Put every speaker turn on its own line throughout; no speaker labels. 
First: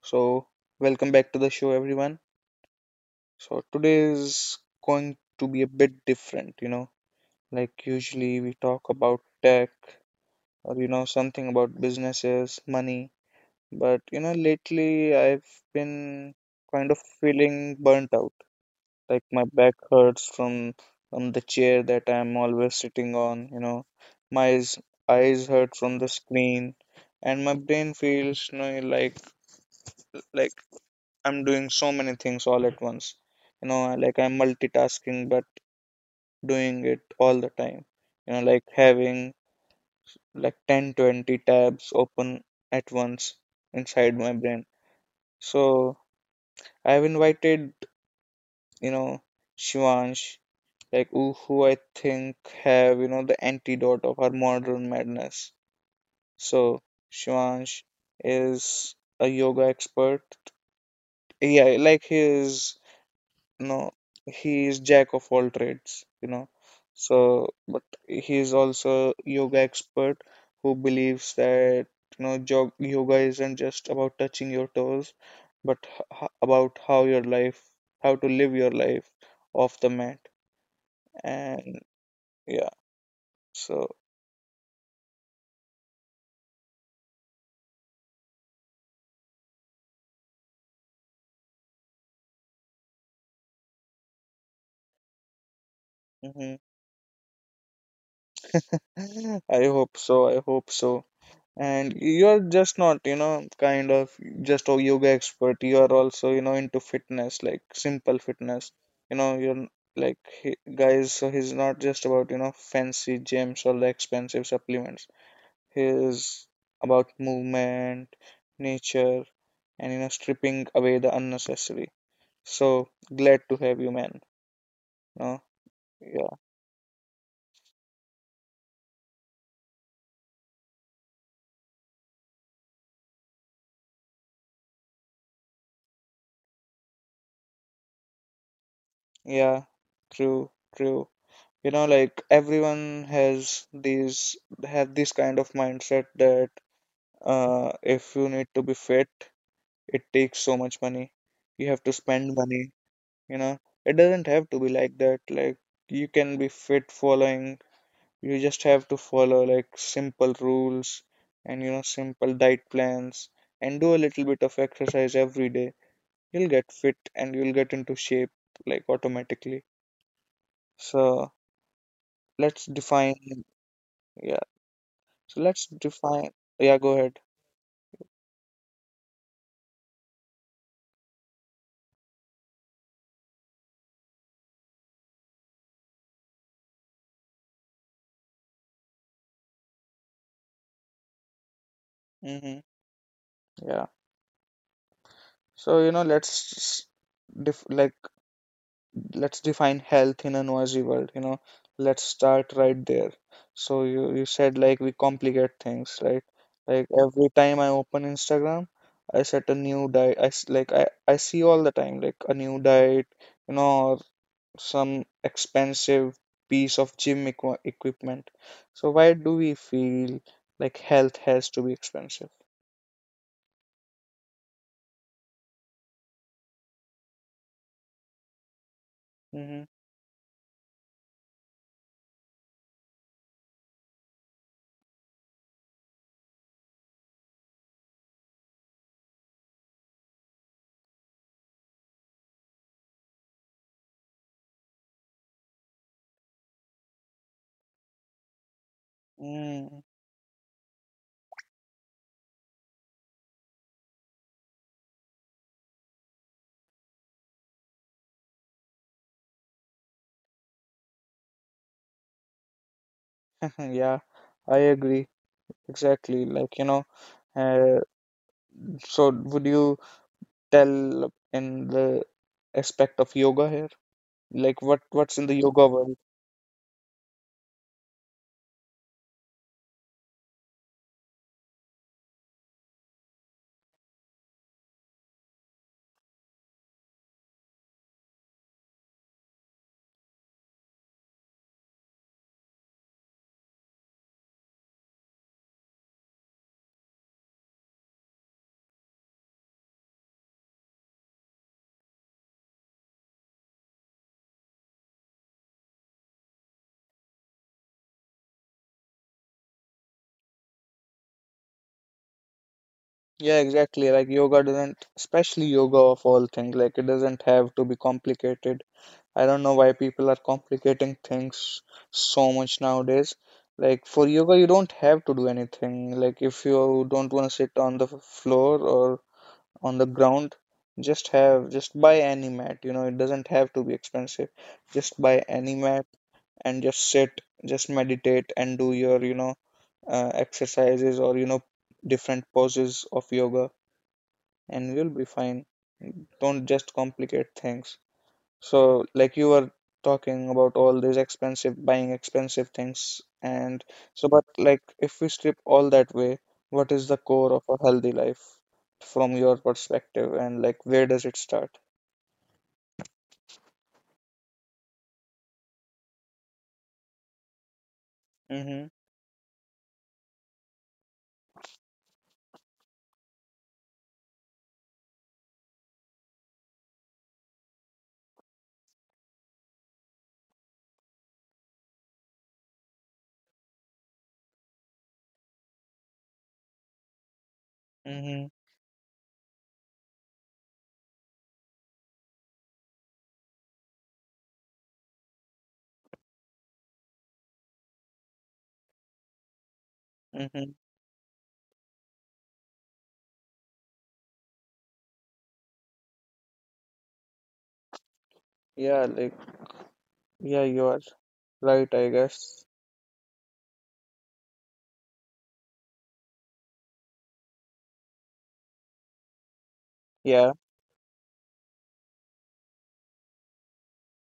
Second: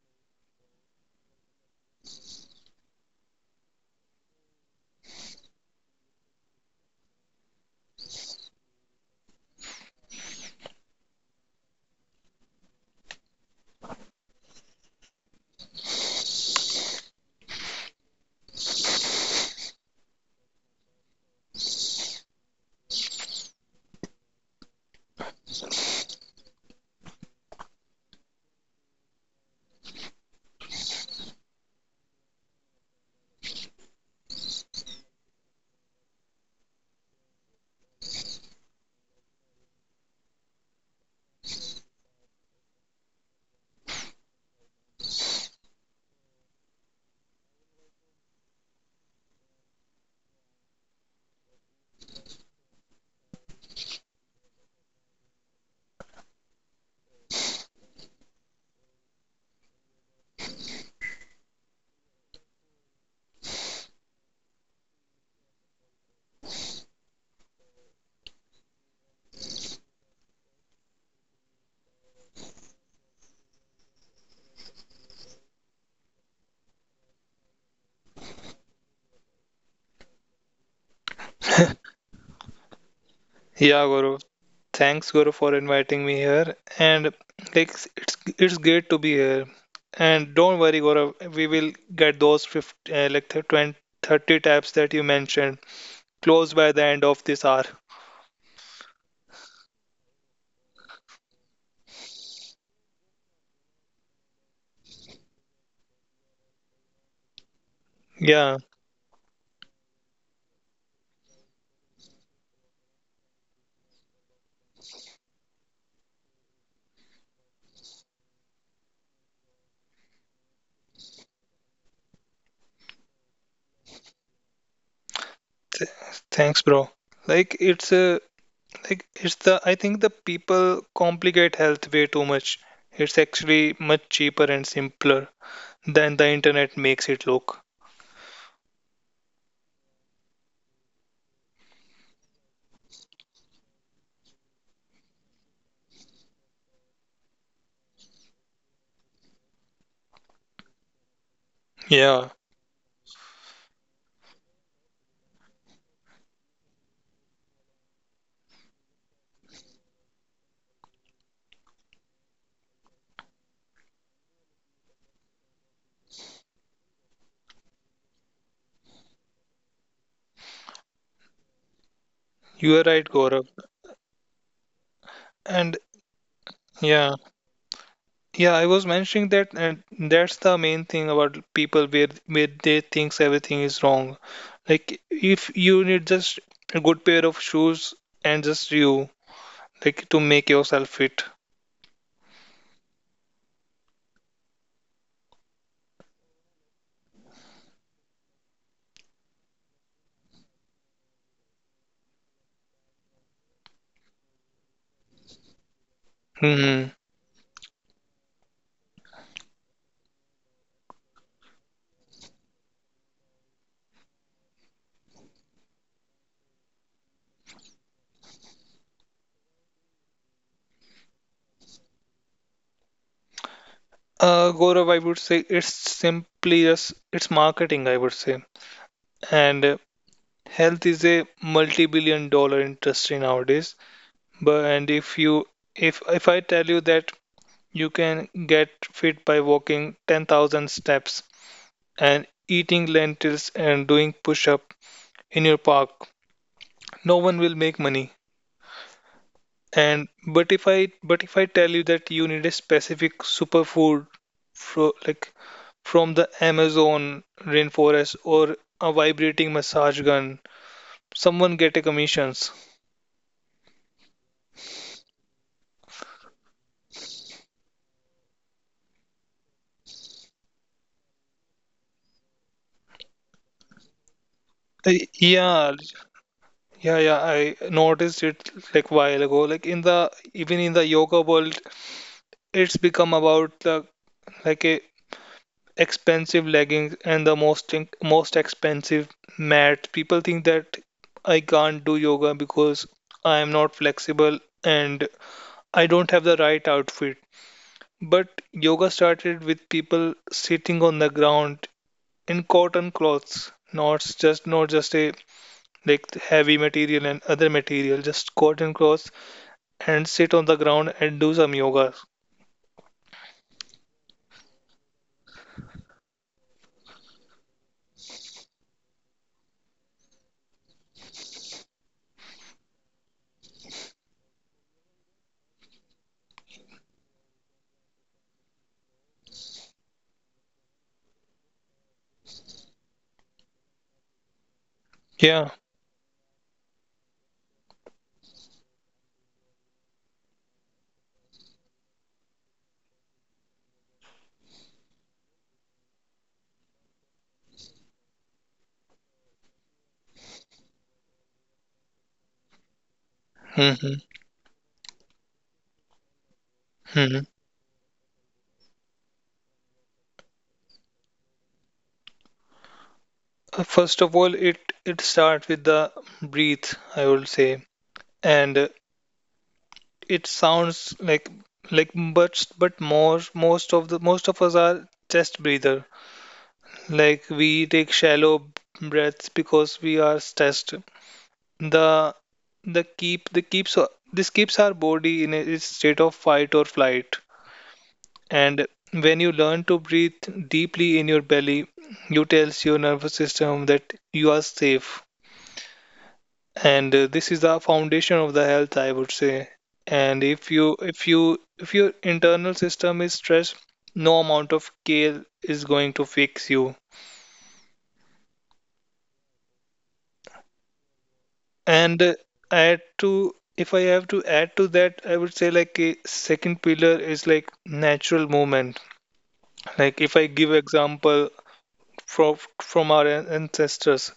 so welcome back to the show, everyone. So, today is going to be a bit different. Like, usually we talk about tech or, something about businesses, money. But lately I've been kind of feeling burnt out. Like, my back hurts from the chair that I'm always sitting on. My eyes hurt from the screen. And my brain feels like I'm doing so many things all at once. Like I'm multitasking but doing it all the time. Like having like 10 20 tabs open at once inside my brain. So I've invited, you know, Shivansh, like who I think have the antidote of our modern madness. So Shivansh is a yoga expert. Yeah, like he is. No, he is jack of all trades, so but he is also yoga expert who believes that yoga isn't just about touching your toes, but about how your life how to live your life off the mat. And yeah,
Yeah,
so
Guru. Thanks, Guru, for inviting me here. And it's great to be here. And don't worry, Guru. We will get those 50, 20, 30 tabs that you mentioned closed
mhm.
by the end of this hour.
I hope so, I hope so. And you're just not kind of just a yoga expert, you are also into fitness, like simple
Yeah.
fitness. You're like, he, guys, so he's not just about fancy gyms or the expensive supplements. He is about movement, nature, and stripping away the unnecessary. So glad to have you, man. No.
Th-
Yeah.
thanks, bro. Like it's a like it's the I think the people complicate health way too much. It's actually much cheaper and simpler than the internet makes it look.
Yeah, true, true. You know, like everyone has these have this kind of mindset that if you need to be fit it takes so much money, you have to
Yeah,
spend money you know it doesn't have to be like that. Like you can be fit following You just have to follow like simple rules, and simple diet plans, and do a little bit of exercise every day. You'll get fit and you'll get into shape, like automatically. So let's
you are right,
define
Gaurav.
Yeah. So let's
And
define. Yeah, go
yeah.
ahead.
Yeah, I was mentioning that, and that's the main thing about people where they thinks everything is wrong. Like if you need just a good pair of shoes and just you, like to make yourself fit.
Mm-hmm. Yeah. So, let's def like let's define health in a noisy world. Let's start right there. So you said like we complicate things, right? Like
Hmm
every time I open Instagram, I set a new diet. I see all the time like a new diet, or some expensive piece of gym equipment. So why do we feel like health has to be expensive?
Gaurav, I would say it's simply just it's marketing, I would say.
Mm-hmm.
And Health is a multi-billion dollar industry nowadays. But and if I tell you that you can get fit by walking 10,000 steps and eating lentils and doing push up in your park, no one will make money.
Mm,
And but if i but if I tell you that you need a specific superfood fro, like from the amazon rainforest or a vibrating massage gun, someone get a commissions.
yeah, I agree. Exactly. Like, you know, uh, so would you tell in the aspect of yoga here? Like what
Uh,
what's in the yoga
yeah.
world?
Yeah, I noticed it like while ago, like in the even in the yoga world, it's become about the like a expensive leggings and the most expensive mat. People think that I can't do yoga because I am not flexible and I don't have the right outfit. But yoga started with people sitting on the ground in cotton cloths, not just a like heavy material and other material, just cotton cloths, and sit on the ground and do some yoga.
Yeah, exactly. Like yoga doesn't, especially yoga of all things, like it doesn't have to be complicated. I don't know why people are complicating things so much nowadays. Like for yoga, you don't have to do anything. Like if you don't want to sit on the floor or on the ground, just buy any mat. It doesn't have to be expensive. Just buy
Yeah.
any mat and just sit, just meditate, and do your exercises, or different poses of yoga, and you'll be fine. Don't just complicate things. So, like, you were talking about all these expensive buying expensive things, and so, but like if we strip all that way, what is the
hmm
core of a healthy life from your perspective, and like where does it start?
First of all, it starts with the breathe, I would say, and
Mm-hmm.
it sounds like like but more most of us are chest breather. Like we take shallow breaths because we are stressed. The the keep the keeps this keeps our body in a its state of fight or flight.
Mm-hmm.
And when you learn to breathe deeply in your belly, you tells your nervous system that you are safe, and this is the foundation of the health, I would say. And
Mm-hmm.
if your internal system is stressed, no amount of care is going to fix you.
Yeah, like, yeah, you are right, I
And
guess.
add to if I have to add to that, I would say like a second pillar is like natural movement. Like if I
Yeah,
give example from our ancestors,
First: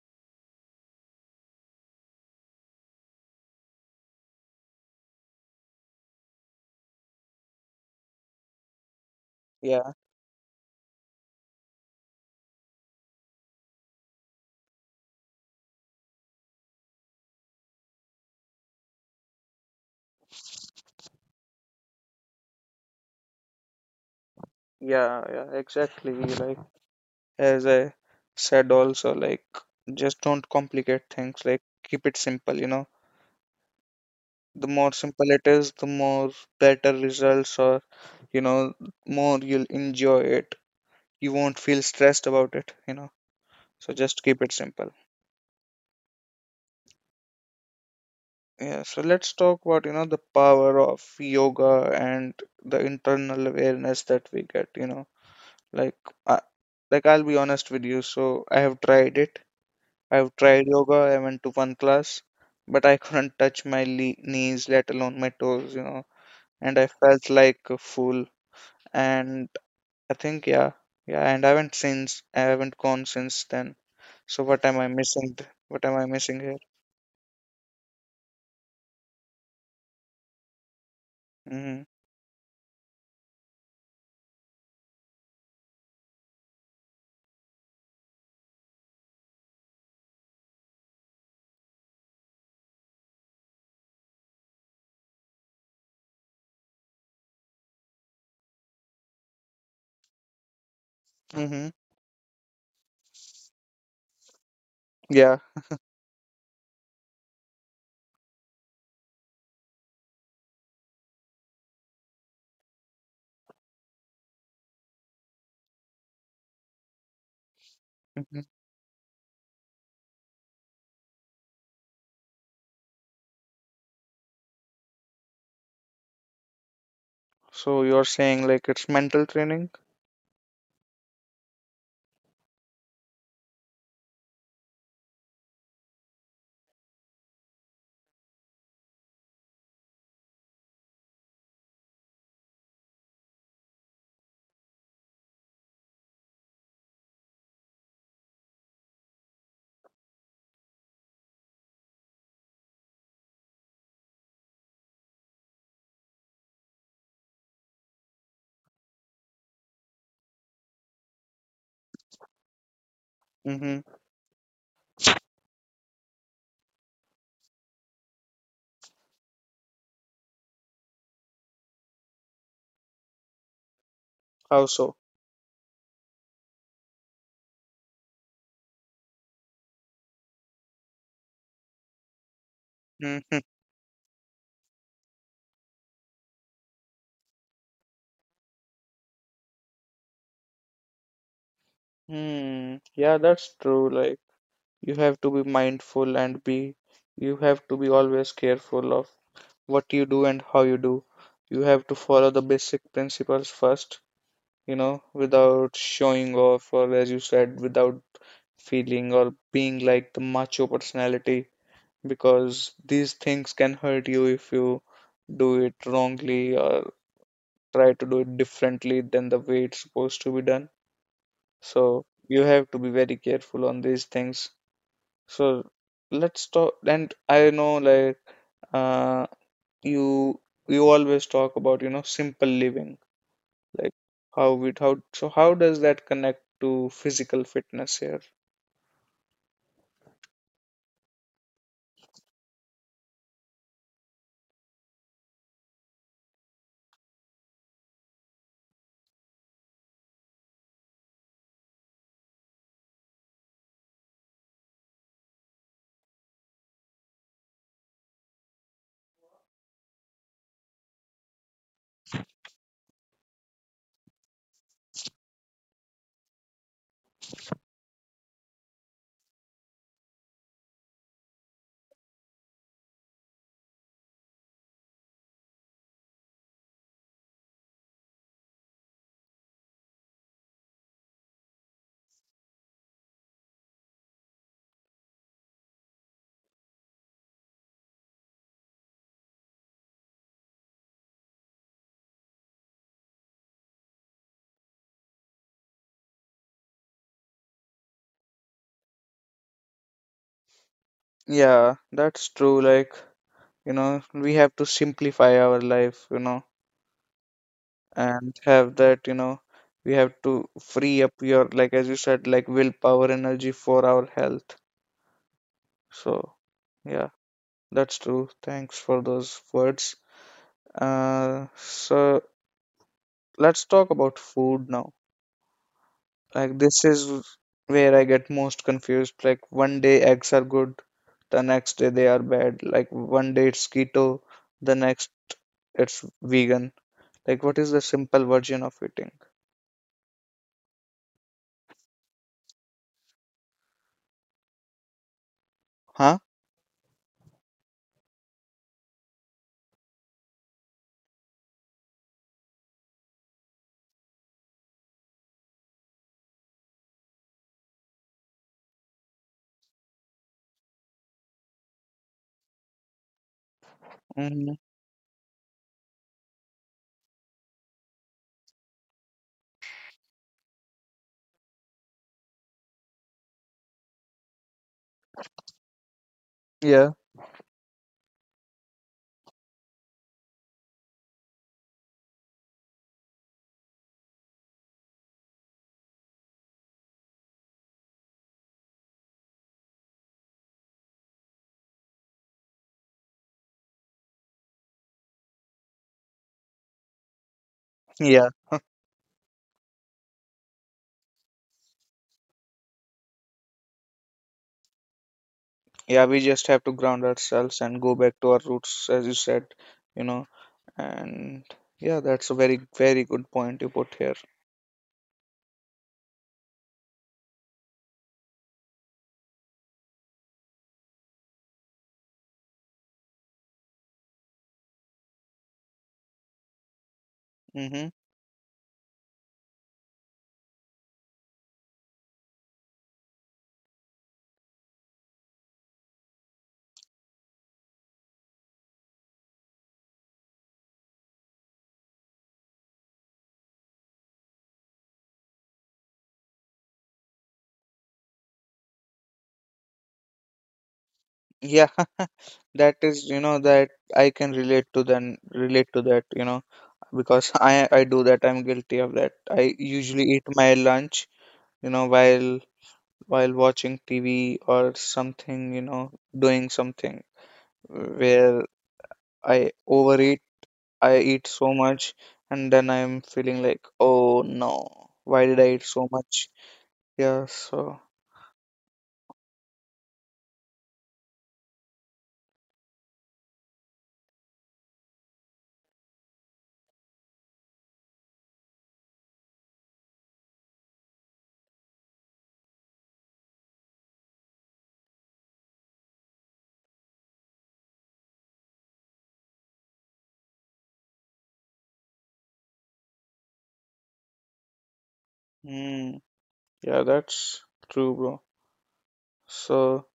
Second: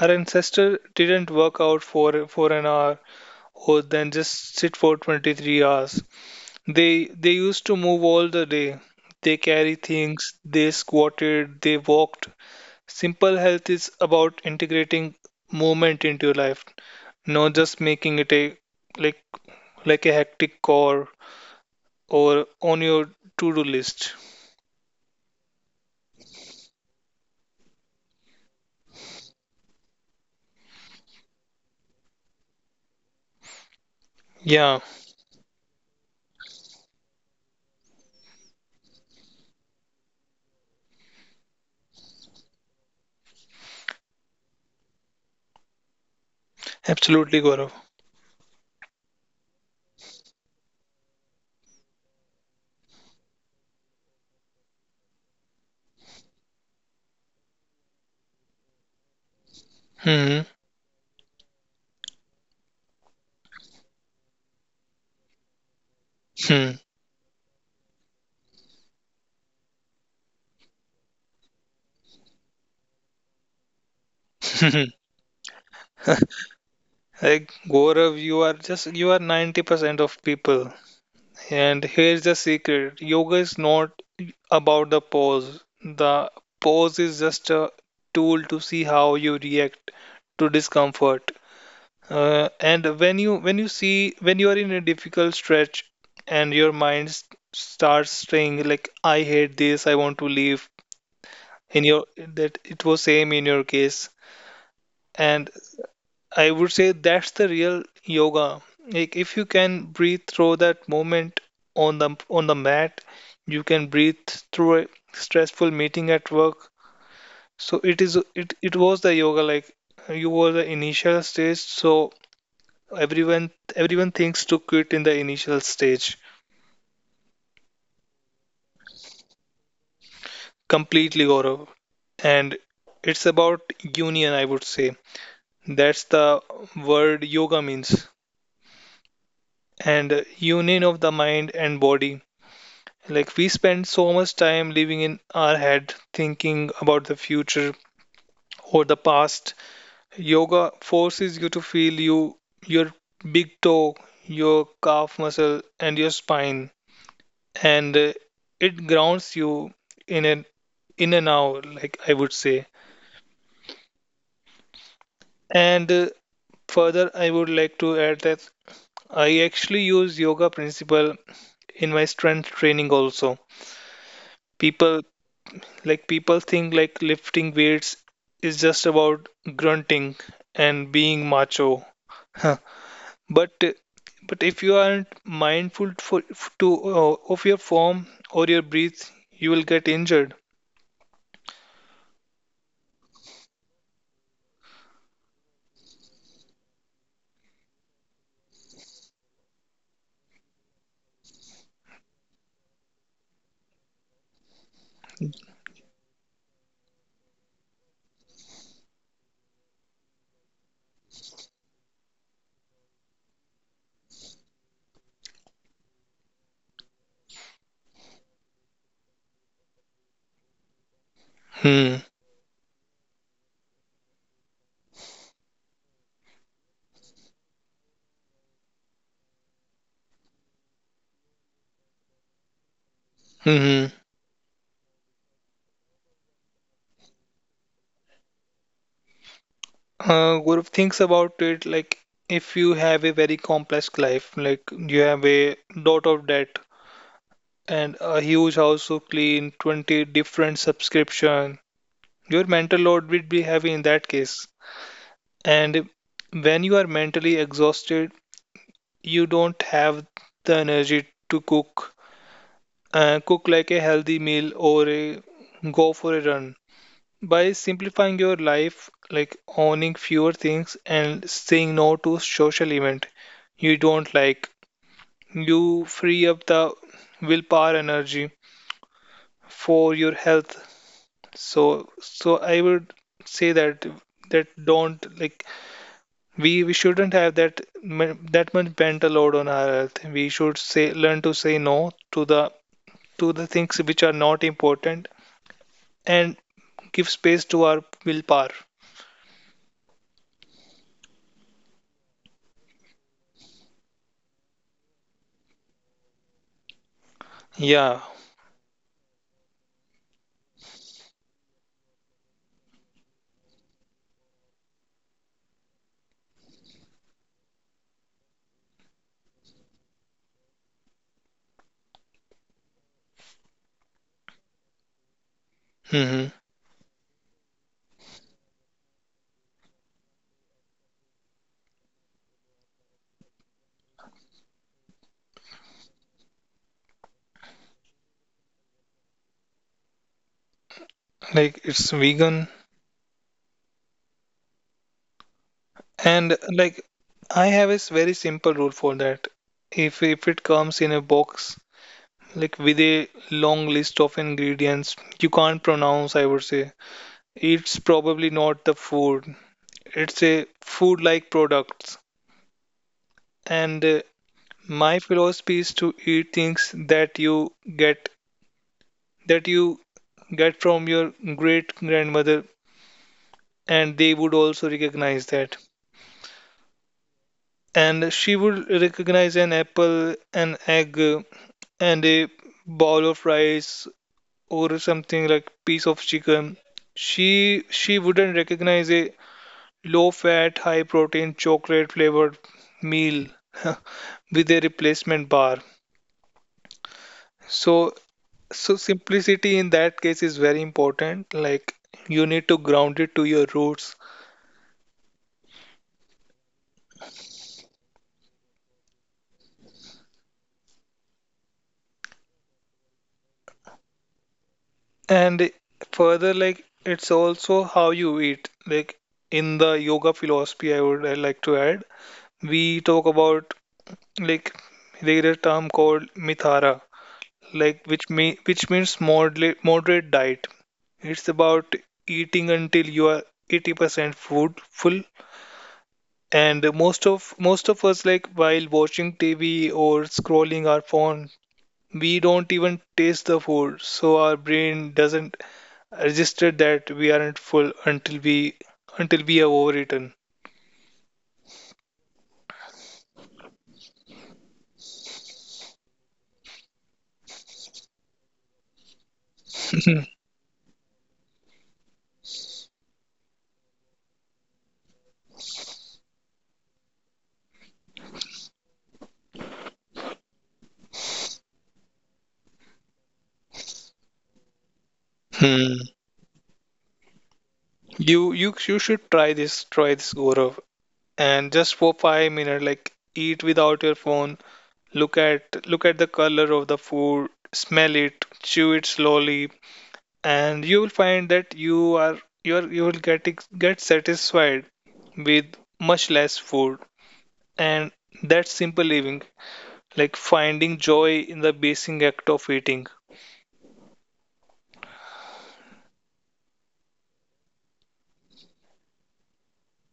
our ancestor didn't work out for an hour or then just sit for 23 hours. They used to move all the day. They carry
yeah,
things, they squatted, they walked. Simple health is about integrating movement into your life, not just making it a like like a hectic chore or on your to-do list.
yeah, yeah, exactly. Like as I said also, like just don't complicate things, like keep it simple.
Yeah,
The more simple it is, the more better results, or you know, more you'll enjoy it. You won't feel stressed about it. So just keep it simple.
absolutely, Gaurav.
Yeah, so let's talk about, the power of yoga and the internal awareness that we get. Like I, like I'll be honest with you, so I have tried it. I've
Hmm.
tried yoga, I went to one class, but I couldn't touch my le knees, let alone my toes, and I felt like a fool. And I think. Yeah, yeah. And I haven't gone since then. So what am
Hmm.
I missing? What am I missing here?
Like Gaurav, you are just you are 90% of people.
Mm-hmm.
And here's the secret, yoga is not about the pose. The pose is just a tool to see how you react to discomfort. And when you are in a difficult stretch and your mind starts saying like I hate this, I want to leave,
Mm-hmm.
in your that it was same in your case.
Yeah.
And I would say that's the real yoga. Like if you can breathe through that moment on the mat, you can breathe through a stressful meeting at work. So it is
hmm
it was the yoga like you were the initial stage. So everyone thinks to quit in the initial stage.
So you're saying like it's mental training?
Completely, Gaurav. And it's about union, I would say. That's the word yoga means. And union of the mind and body. Like we spend so much time living in our head, thinking about the future or the past. Yoga forces you to feel your big toe, your calf muscle, and your spine, and it grounds you in an in and out, like I would say.
Mm-hmm.
And further, I would like to add that I actually use yoga principle in my strength training also.
How so?
People Like people think like lifting weights is just about grunting and being macho. Huh.
Mm-hmm.
But but if you aren't mindful for to of your form or your breath, you will get injured.
Hmm. Yeah, that's true. Like you have to be mindful and be, you have to be always careful of what you do and how you do. You have to follow the basic principles first, you know, without showing off or as you said, without feeling or being like the macho personality because these things can hurt you if you do it wrongly or try to do it differently than the way it's supposed to be done.
Hmm.
So you have to be very careful on these things. So let's talk. And I know like uh, you you always talk about simple living,
hmm
like
hmm.
how we how so how does that connect to physical fitness here?
Gaurav thinks about it like if you have a very complex life, like you have a lot of debt and a huge house to clean, 20 different subscription, your mental load will be heavy in that case. And when you are mentally exhausted, you don't have the energy to cook, cook like a healthy meal or a, go for a run. By simplifying your life, like owning fewer things and saying no to social event you don't like, you free up the willpower energy for your health. So I would say that don't like we shouldn't have that that much mental load on our health. We should say learn to say no to the to the things which are not important, and give space to our willpower.
Yeah, that's true. Like we have to simplify our life
Yeah,
and have that we have to free up your, like as you said, like willpower energy for our health. So yeah, that's true. Thanks for those words. So let's talk about food now.
hmm
Like this is where I get most confused. Like one day eggs are good, the next day they are bad. Like one day it's keto, the next it's vegan. Like what is the simple version of eating?
like it's vegan and
Huh?
like I have a very simple rule for that. If it comes in a box like with a long list of ingredients you can't pronounce, I would say it's probably not the food. It's a food-like products. And my
Hmm.
philosophy is to eat things that you get that you from your great grandmother, and they would also recognize that.
Yeah,
And she would recognize an apple, an egg, and a bowl of rice or something like piece of chicken. She wouldn't recognize a low fat, high protein chocolate flavored meal with a replacement bar. So
yeah,
So simplicity in that case is very important. Like you need to ground it to your roots.
yeah. We just have to ground ourselves and go back to our roots, as you said, you know. And yeah, that's a very, very good point you put here.
And further, like it's also how you eat. Like in the yoga philosophy, I would I like to add, we talk about like there is a term called mithara, like
Mm-hmm.
which means moderate diet. It's about eating until you are 80% food full. And most of us, like while watching TV or scrolling our phone, we don't even taste the food, so our brain doesn't register that we aren't full until we have overeaten.
Yeah, that is, you know, that I can relate to then relate to that, because I do that. I'm guilty of that. I usually eat my lunch, you know, while while watching TV or something, doing something where I overeat I eat so much and then I'm feeling like, oh no, why did I eat
Hmm.
so much? Yeah, so,
You should try this, Gaurav, and just for 5 minutes like eat without your phone, look at the color of the food, smell it, chew it slowly, and you will find that you will get satisfied with much less food, and that's simple living, like finding joy in the basic act of eating.
mm, yeah, that's true, bro. So,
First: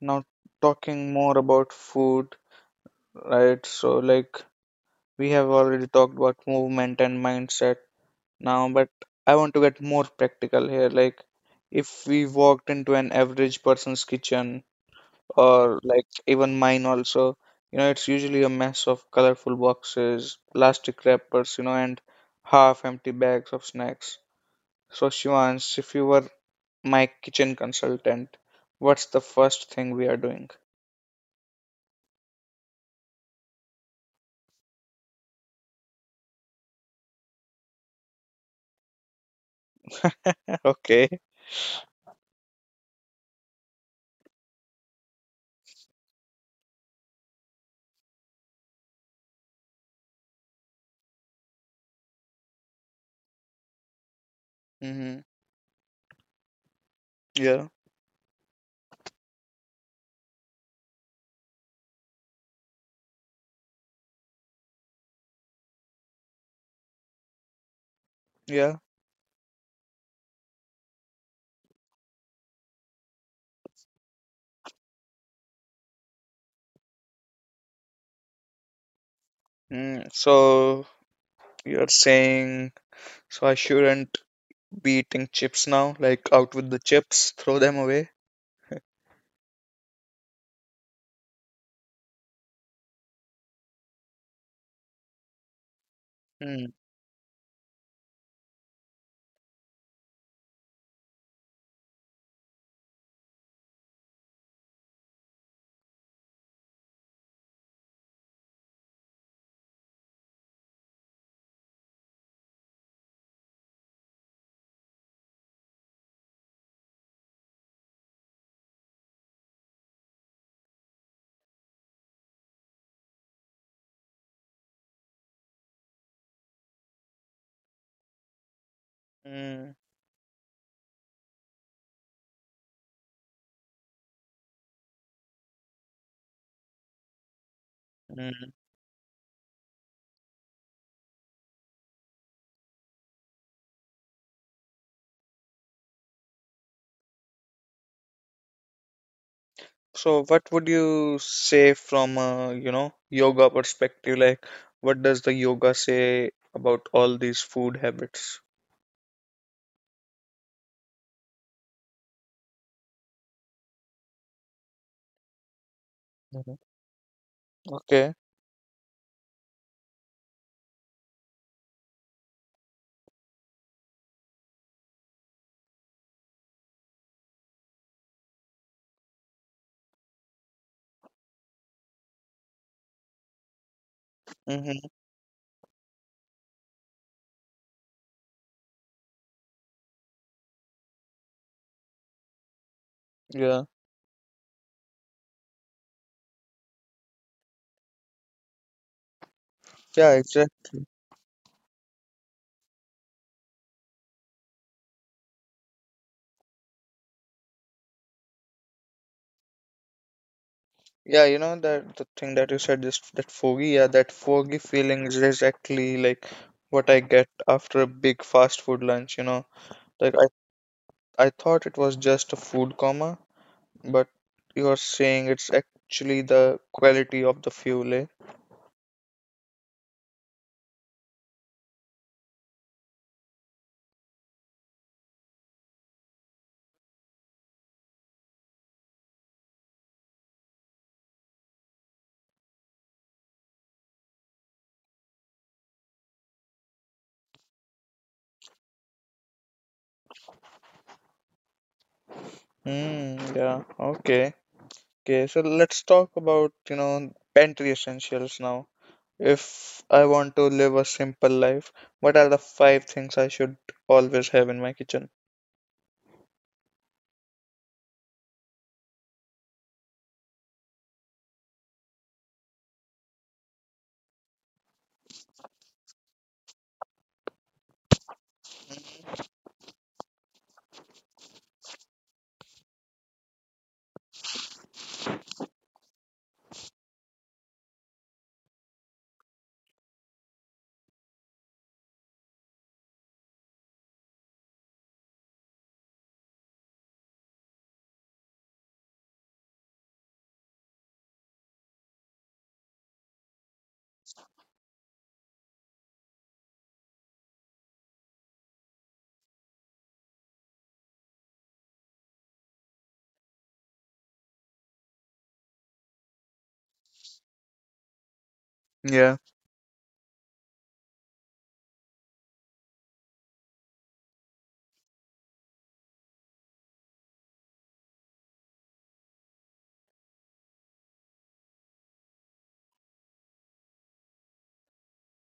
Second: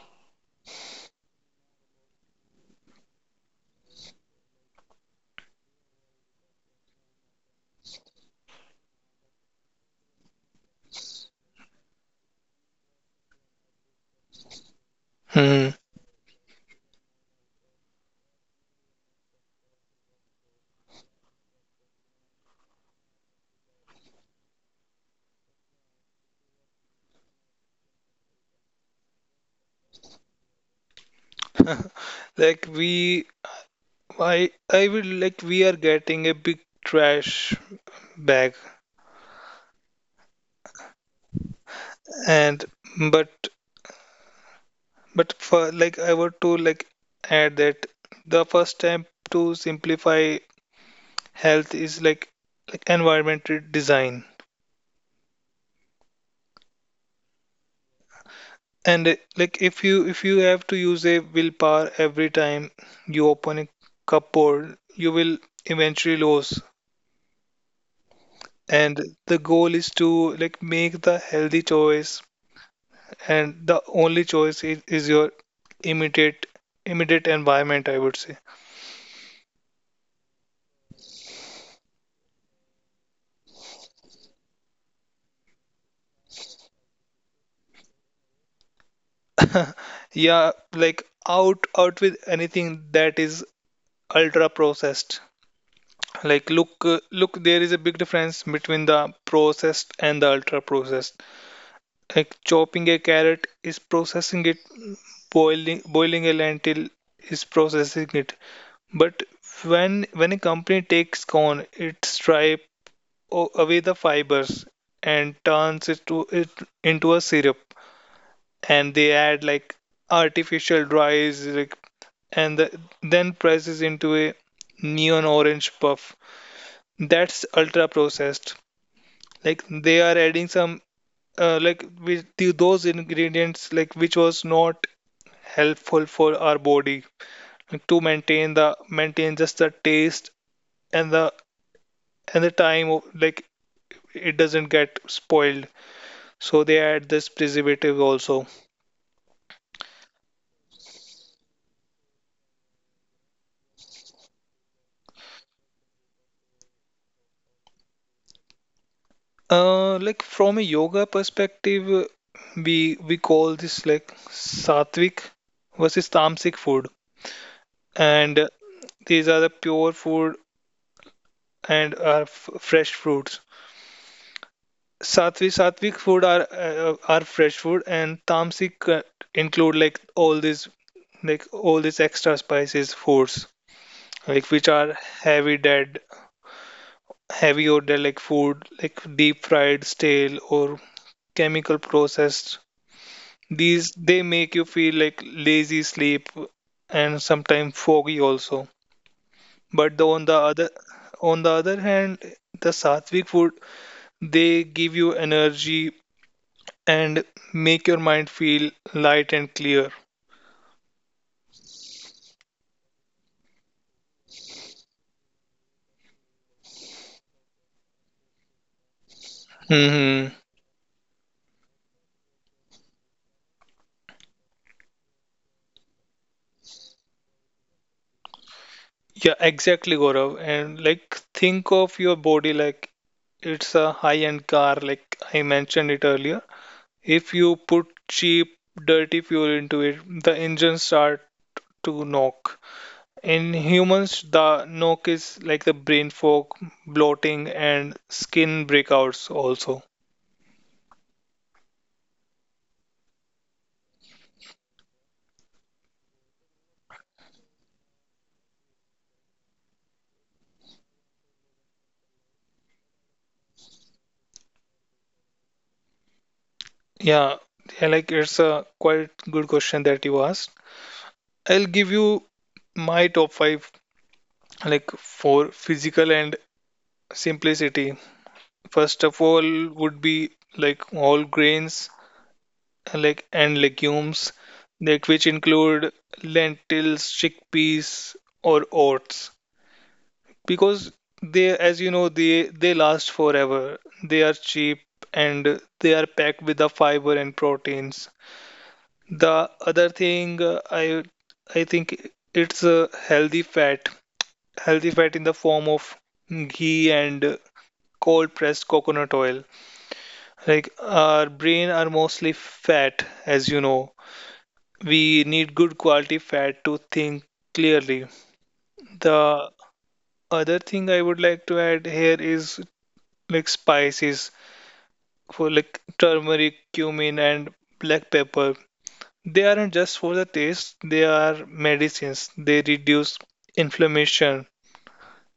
now, talking more about food, right? So, like, we have already talked about movement and mindset now, but I want to get more practical here. Like, if we walked into an average person's kitchen,
Hmm.
or like even mine also, it's usually a mess of colorful boxes, plastic wrappers, and half empty bags of snacks. So Shivans, if you were my kitchen consultant, what's the first thing we are doing?
Like we I I will, like we are getting a big trash bag.
Okay.
And but but for like I want to like add that the first step to simplify health is like environmental design.
Mm-hmm. Yeah,
And like if you have to use a willpower every time you open a cupboard, you will eventually lose.
yeah.
And the goal is to like make the healthy choice, and the only choice is your immediate immediate environment, I would say.
Mm. So you're saying, so I shouldn't be eating chips now, like, out with the chips, throw them away.
Yeah, like out with anything that is ultra processed. Like
Mm.
look, look, there is a big difference between the processed and the ultra processed. Like chopping a carrot is processing it, boiling a lentil is processing it. But when a company takes corn, it strips away the fibers and turns it into a syrup, and they add like artificial dyes, like, and then presses into a neon orange puff. That's ultra processed. Like
Mm.
they are adding some like with the, those ingredients like which was not helpful for our body to maintain
Mm.
the maintain just the taste, and the time of, like it doesn't get spoiled, so they add this preservative also.
So what would you say from a, yoga perspective? Like, what does the yoga say about all these food habits?
Like from a yoga perspective, we call this like sattvic versus tamasic
Mhm.
food.
Okay.
And these are the pure food and are fresh fruits. Sattvic food are fresh food, and tamasic include like all these extra spices foods like which
Mm-hmm.
are heavy dead heavy or dead like food, like deep fried, stale or chemical processed.
Yeah.
These they make you feel like lazy sleep and sometimes foggy also. But the,
Yeah, exactly.
on the other hand, the sattvic food they give you energy and make your mind feel light and clear.
Yeah, you know that the thing that you said, this that foggy, yeah, that foggy feeling is exactly like what I get after a big fast food lunch. Like
Hmm
I thought it was just a food coma, but you're saying it's actually the quality of the fuel, eh?
Yeah, exactly, Gaurav. And like, think of your body like it's a high-end car, like I mentioned it earlier. If you put cheap, dirty fuel into it, the engine start to knock. In humans, the knock is like the brain fog, bloating, and skin breakouts also.
Mm, yeah, okay. Okay, so let's talk about, pantry essentials now. If I want to live a simple life, what are the five things I should always have in my kitchen?
Yeah, yeah, like it's a quite good question that you asked. I'll give you my top five, like for physical and simplicity. First of all, would be like all grains, like and legumes, like which include lentils, chickpeas, or oats, because they, as you know, they last forever. They are cheap and they are packed with the fiber and proteins. The other thing I think it's a healthy fat in the form of ghee and cold pressed coconut oil. Like our brain are mostly fat, as you know. We need good quality fat to think clearly.
Yeah,
The other thing I would like to add here is like spices for like turmeric, cumin, and black pepper. They aren't just for the taste, they are medicines. They reduce inflammation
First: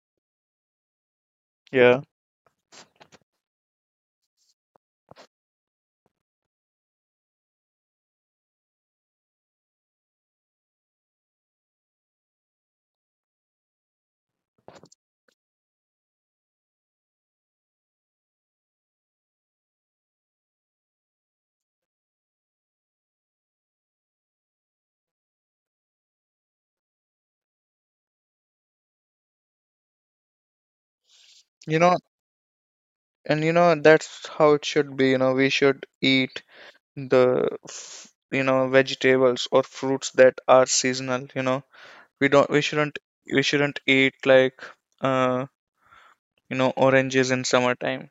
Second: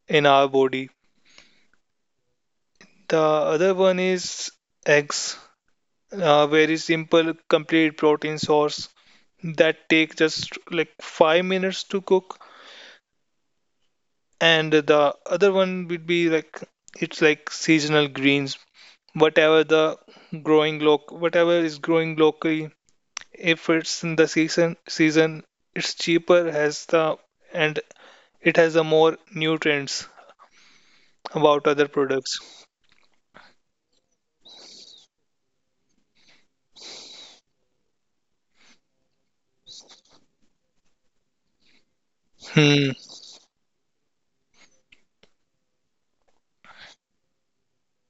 in our body.
yeah.
The other one is eggs. A very simple complete protein source that take just like 5 minutes to cook, and the other one would be like it's like seasonal greens, whatever the growing loc whatever is growing locally. If it's in the season it's cheaper, has the and it has a more nutrients about
You
other
know,
products.
and that's how it should be. We should eat the, vegetables or fruits that are seasonal, you know. We don't, we
Hmm.
shouldn't, we shouldn't eat like, uh, oranges in summertime.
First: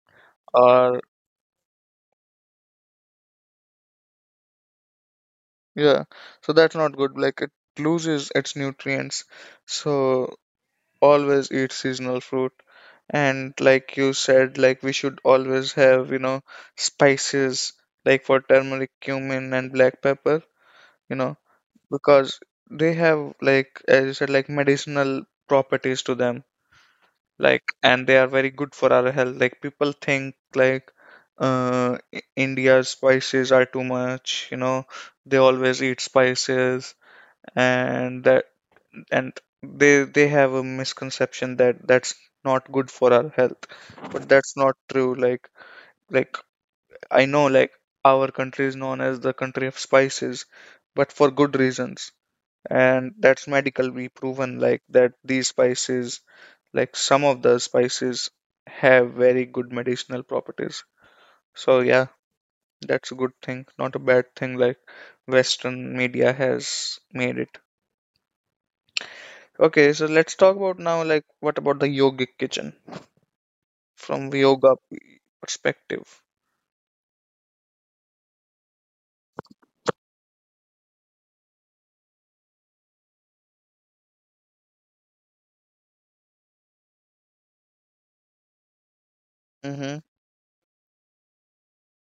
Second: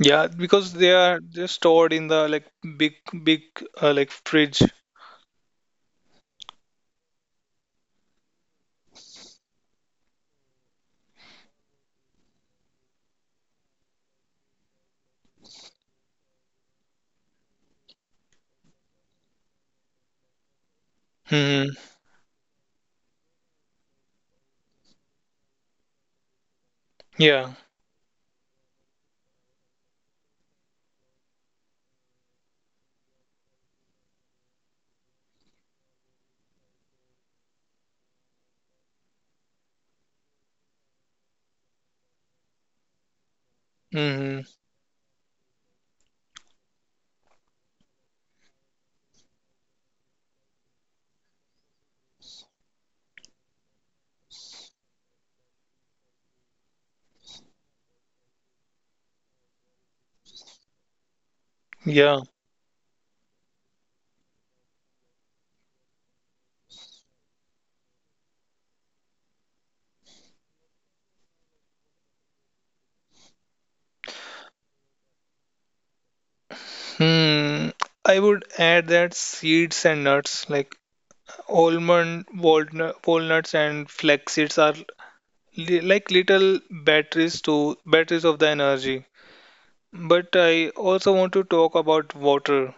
Yeah, because they
Or.
are just stored in the like big big like fridge.
Yeah, so that's not good. Like it loses its nutrients. So always eat seasonal fruit. And like you said, like we should always have, spices like for turmeric, cumin, and black pepper, you know,
Hmm.
because they have, like as you said, like medicinal properties to them.
yeah
Like, and they are very good for our health. Like people think like India's spices are too much, they always eat spices and that, and they have a misconception that that's not good for our health, but
hmm
that's not true. Like I know, like our country is known as the country of spices but for good reasons, and that's medically proven, like that these spices, like some of the spices have very good medicinal properties, so yeah.
Yeah.
That's a good thing, not a bad thing, like western media has made it. Okay, so let's talk about now, like, what about the yogic kitchen from yoga perspective?
Hmm. I would add that seeds and nuts like almond, walnut, walnuts, and flax seeds are li like little batteries to batteries of the energy. But
Mm-hmm.
I also want to talk about water.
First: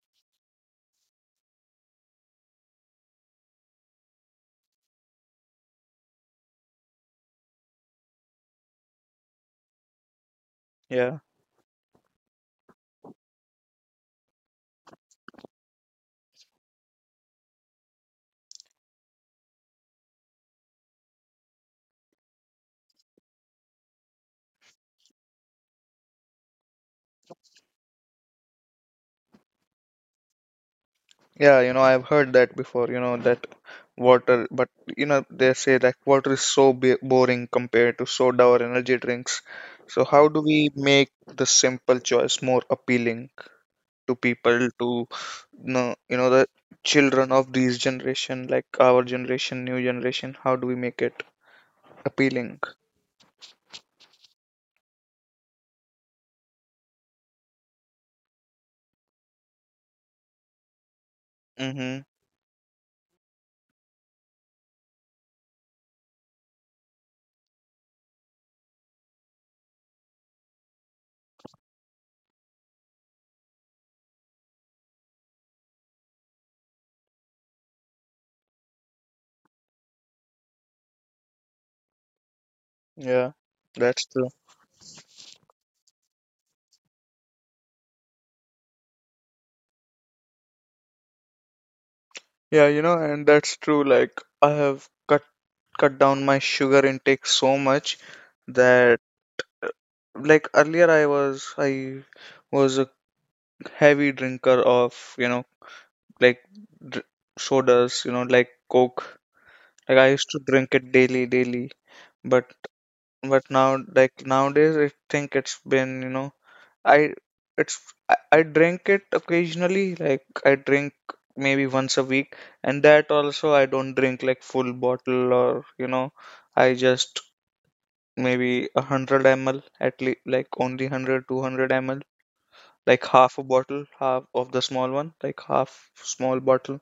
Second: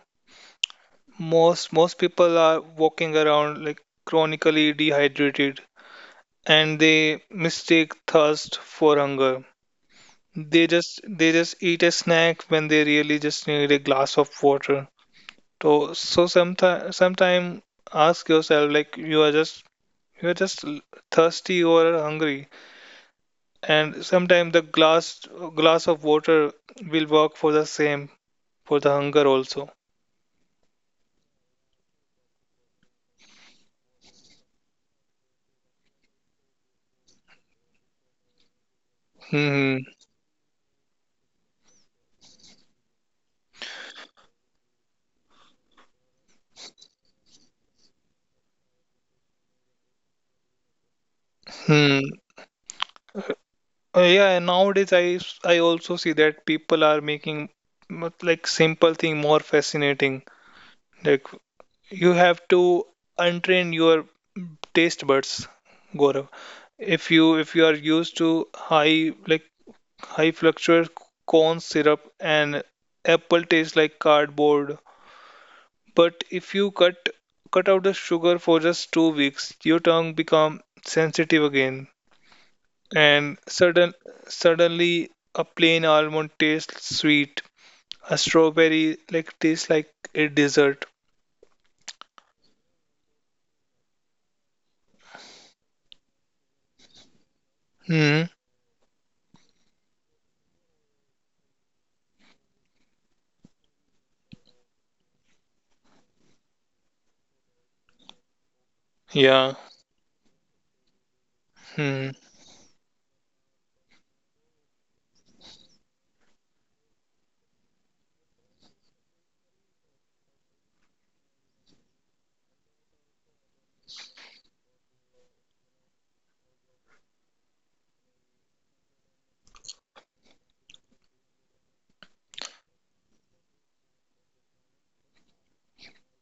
Most people are walking around like chronically dehydrated, and they mistake thirst for hunger. They
Yeah.
just they just eat a snack when they really just need a glass of water. So, sometime ask yourself like you are just l- thirsty or hungry, and sometimes the glass of water will work for the same for the hunger also.
Yeah, I've heard that before, that water, but they say that water is so b boring compared to soda or energy drinks. So how
Hmm.
do we make the simple choice more appealing to people, to the children of these generation, like our generation, new generation, how do we make it appealing?
Hmm. Yeah, and nowadays I also see that people are making like simple thing more fascinating. Like
Mm-hmm.
you have to untrain your taste buds, Gaurav. If you are used to high like high fructose corn syrup and apple tastes like cardboard. But if you cut out the sugar for just 2 weeks, your tongue become sensitive again,
Yeah,
and
that's true.
suddenly a plain almond tastes sweet. A strawberry like tastes like a dessert.
Yeah, and that's true. Like I have cut down my sugar intake so much
Hmm.
that like earlier I was a heavy drinker of, you know, like dr sodas, like Coke. Like I
Yeah.
used to drink it daily, daily. But
Hmm.
but now like nowadays I think it's been, I it's I drink it occasionally, like I drink maybe once a week, and that also I don't drink like full bottle, or I just maybe 100 ml at least, like only 100 200 ml, like half a bottle, half of the small one, like half small bottle.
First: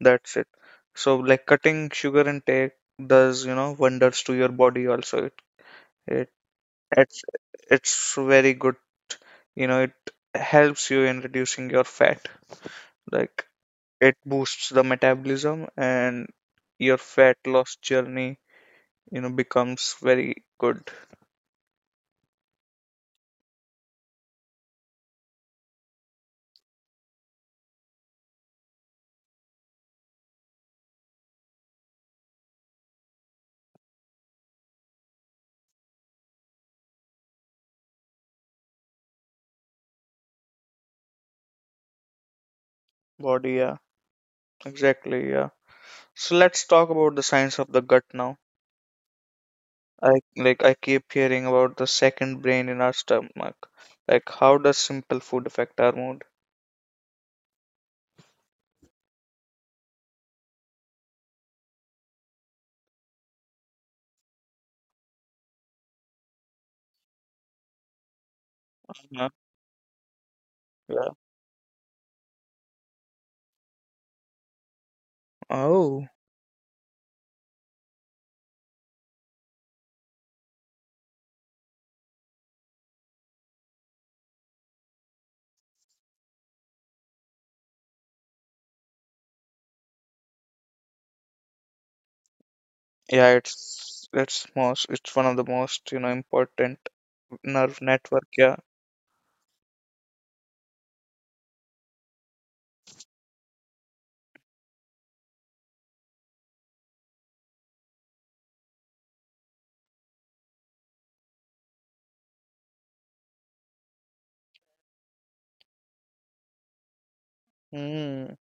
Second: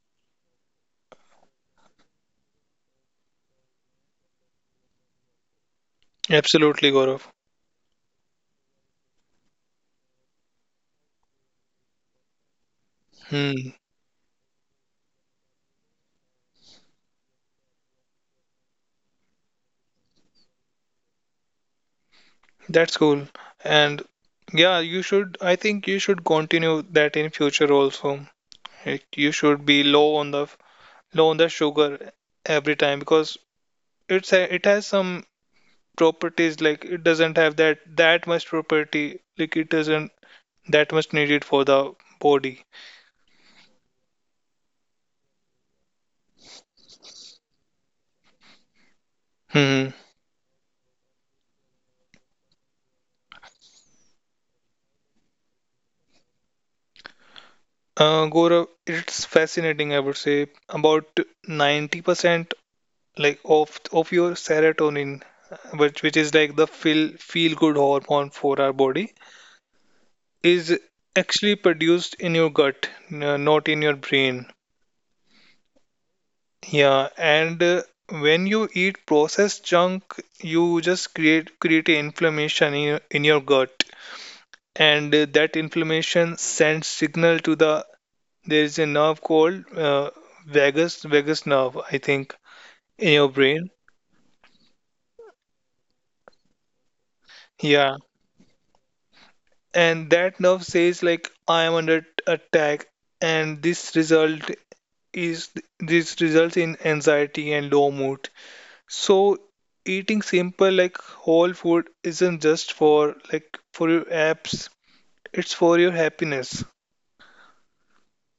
That's it. So like cutting sugar intake does wonders to your body also. It
Absolutely,
it's
Gaurav.
it's very good. It helps you in reducing your fat. Like
Hmm.
it boosts the metabolism and your fat loss journey becomes very good.
That's cool. And yeah, you should. I think you should continue that in future also. It you should be low on the sugar every time because it's a, it has some properties like it doesn't have that much property like it doesn't that much needed for the body.
Body, yeah. Exactly, yeah. So let's talk about the science of the gut now.
Hmm.
I like I keep hearing about the second brain in our stomach. Like how does simple food affect our mood?
Gaurav, it's fascinating. I would say about 90% like of your serotonin, which is like the feel good hormone for our body,
Mhm.
is
Yeah.
actually produced in your gut, not in your brain.
Oh.
Yeah, and when you eat processed junk, you just create a inflammation in in your gut, and that inflammation sends signal to the there is a nerve called vagus nerve, I think, in
Yeah,
your brain.
it's one of the most, you know, important. Nerve
Yeah,
network, yeah.
and that nerve says like I am under attack, and is this results in anxiety and low mood. So eating simple like whole food isn't just for like for your apps, it's for your happiness.
Mm,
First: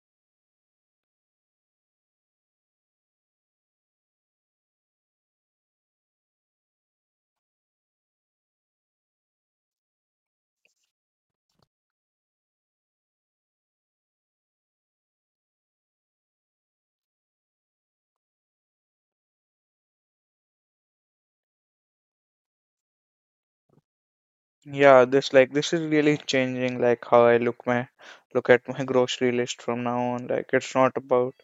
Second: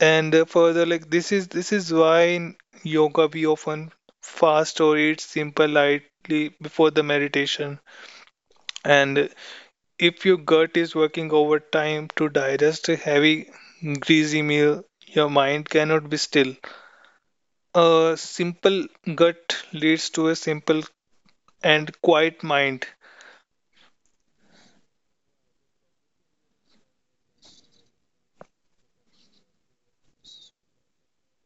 And further like this is why in yoga we often fast or eat simple lightly before the meditation. And if your gut is working overtime to digest a heavy greasy meal, your mind cannot be still. A simple gut leads to a simple and quiet mind.
yeah, this is really changing like how I look my look at my grocery list from now on. Like it's not about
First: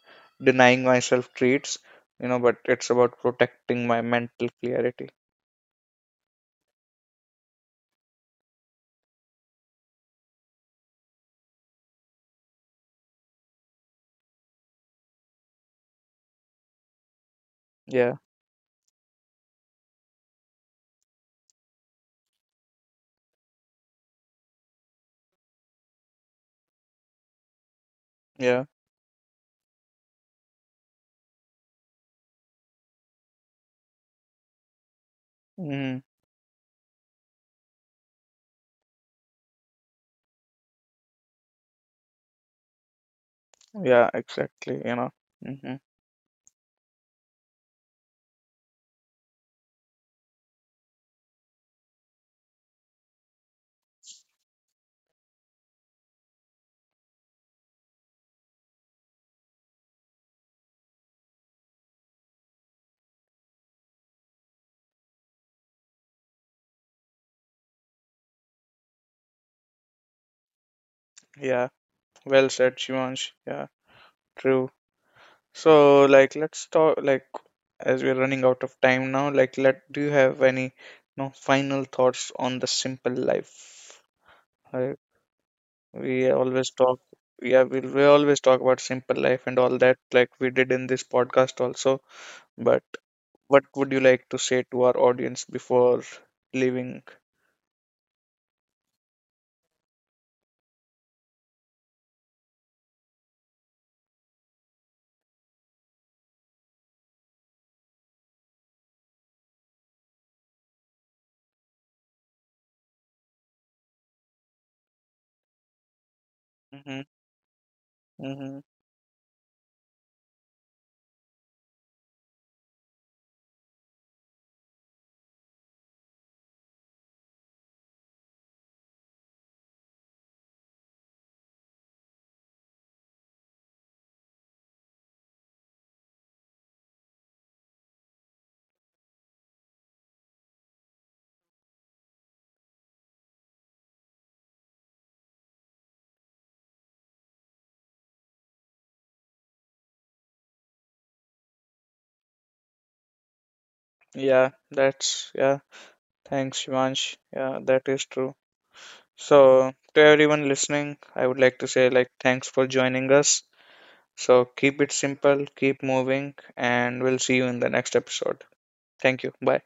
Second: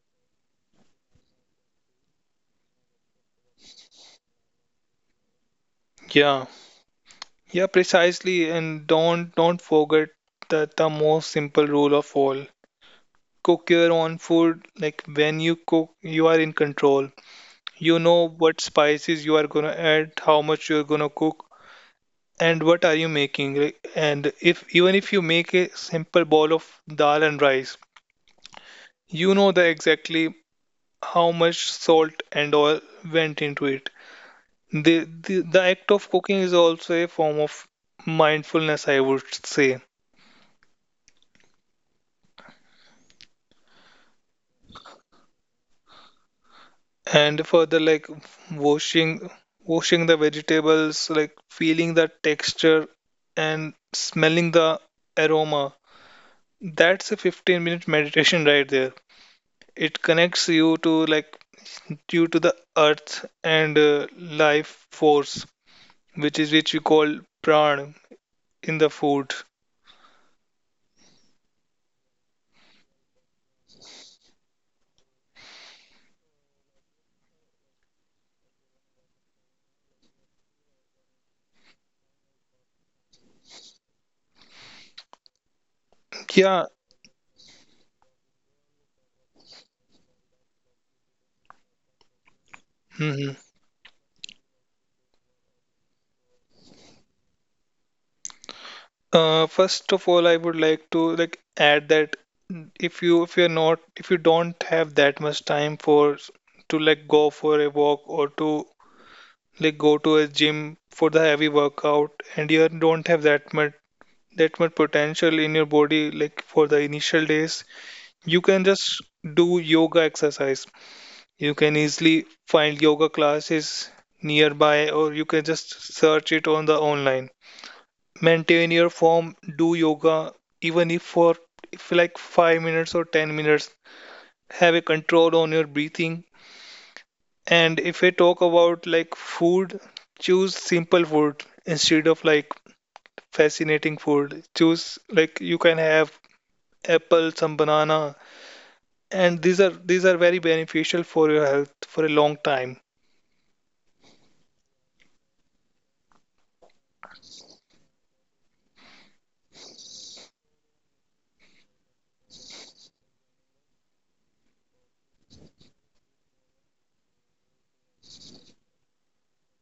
denying myself treats, but it's about protecting my mental clarity.
Yeah, Yeah, precisely. And don't forget that the most simple rule of all. Cook your own food. Like when you cook, you are in control. You
Yeah,
know what spices you are gonna add, how much you're gonna cook, and what are you making. And if even if you make a simple bowl of dal and rice,
yeah.
you know the exactly how much salt and oil went into it. The, the act
Mm,
of cooking is also a form of mindfulness, I would say.
yeah, exactly. Hmm.
And further, like washing washing the vegetables, like feeling the texture and smelling the aroma. That's a 15-minute meditation right there. It connects you to the earth and life force, which is which we call pran in the food.
Yeah. Well said, Shivansh. Yeah, true. So like let's talk like as we're running out of time now, like let do you have any, no, final thoughts on the simple life? I we
Yeah.
always talk. Yeah. We always talk about simple life and all that, like we did in this podcast also, but
Mhm.
what would you like to say to our audience before leaving?
First of all, I would like to like add that if you if you're not if you don't have that much time for to like go for a walk or to like go to a gym for the heavy workout, and you don't have that much potential in your body like for the
Mm-hmm,
initial days, you
mm-hmm.
can just do yoga exercise. You can easily find yoga classes nearby, or you can just search it on the online, maintain your form, do yoga, even if for if like 5 minutes or 10 minutes, have a control on your breathing. And if I talk about like food, choose simple food instead of like fascinating food. Choose like you can have apple, some banana, and these are very beneficial for your health for a long time.
Yeah, thanks Shivansh, yeah, that is true. So to everyone listening, I would like to say, like, thanks for joining us. So keep it simple, keep moving, and we'll see you in the next episode. Thank you, bye.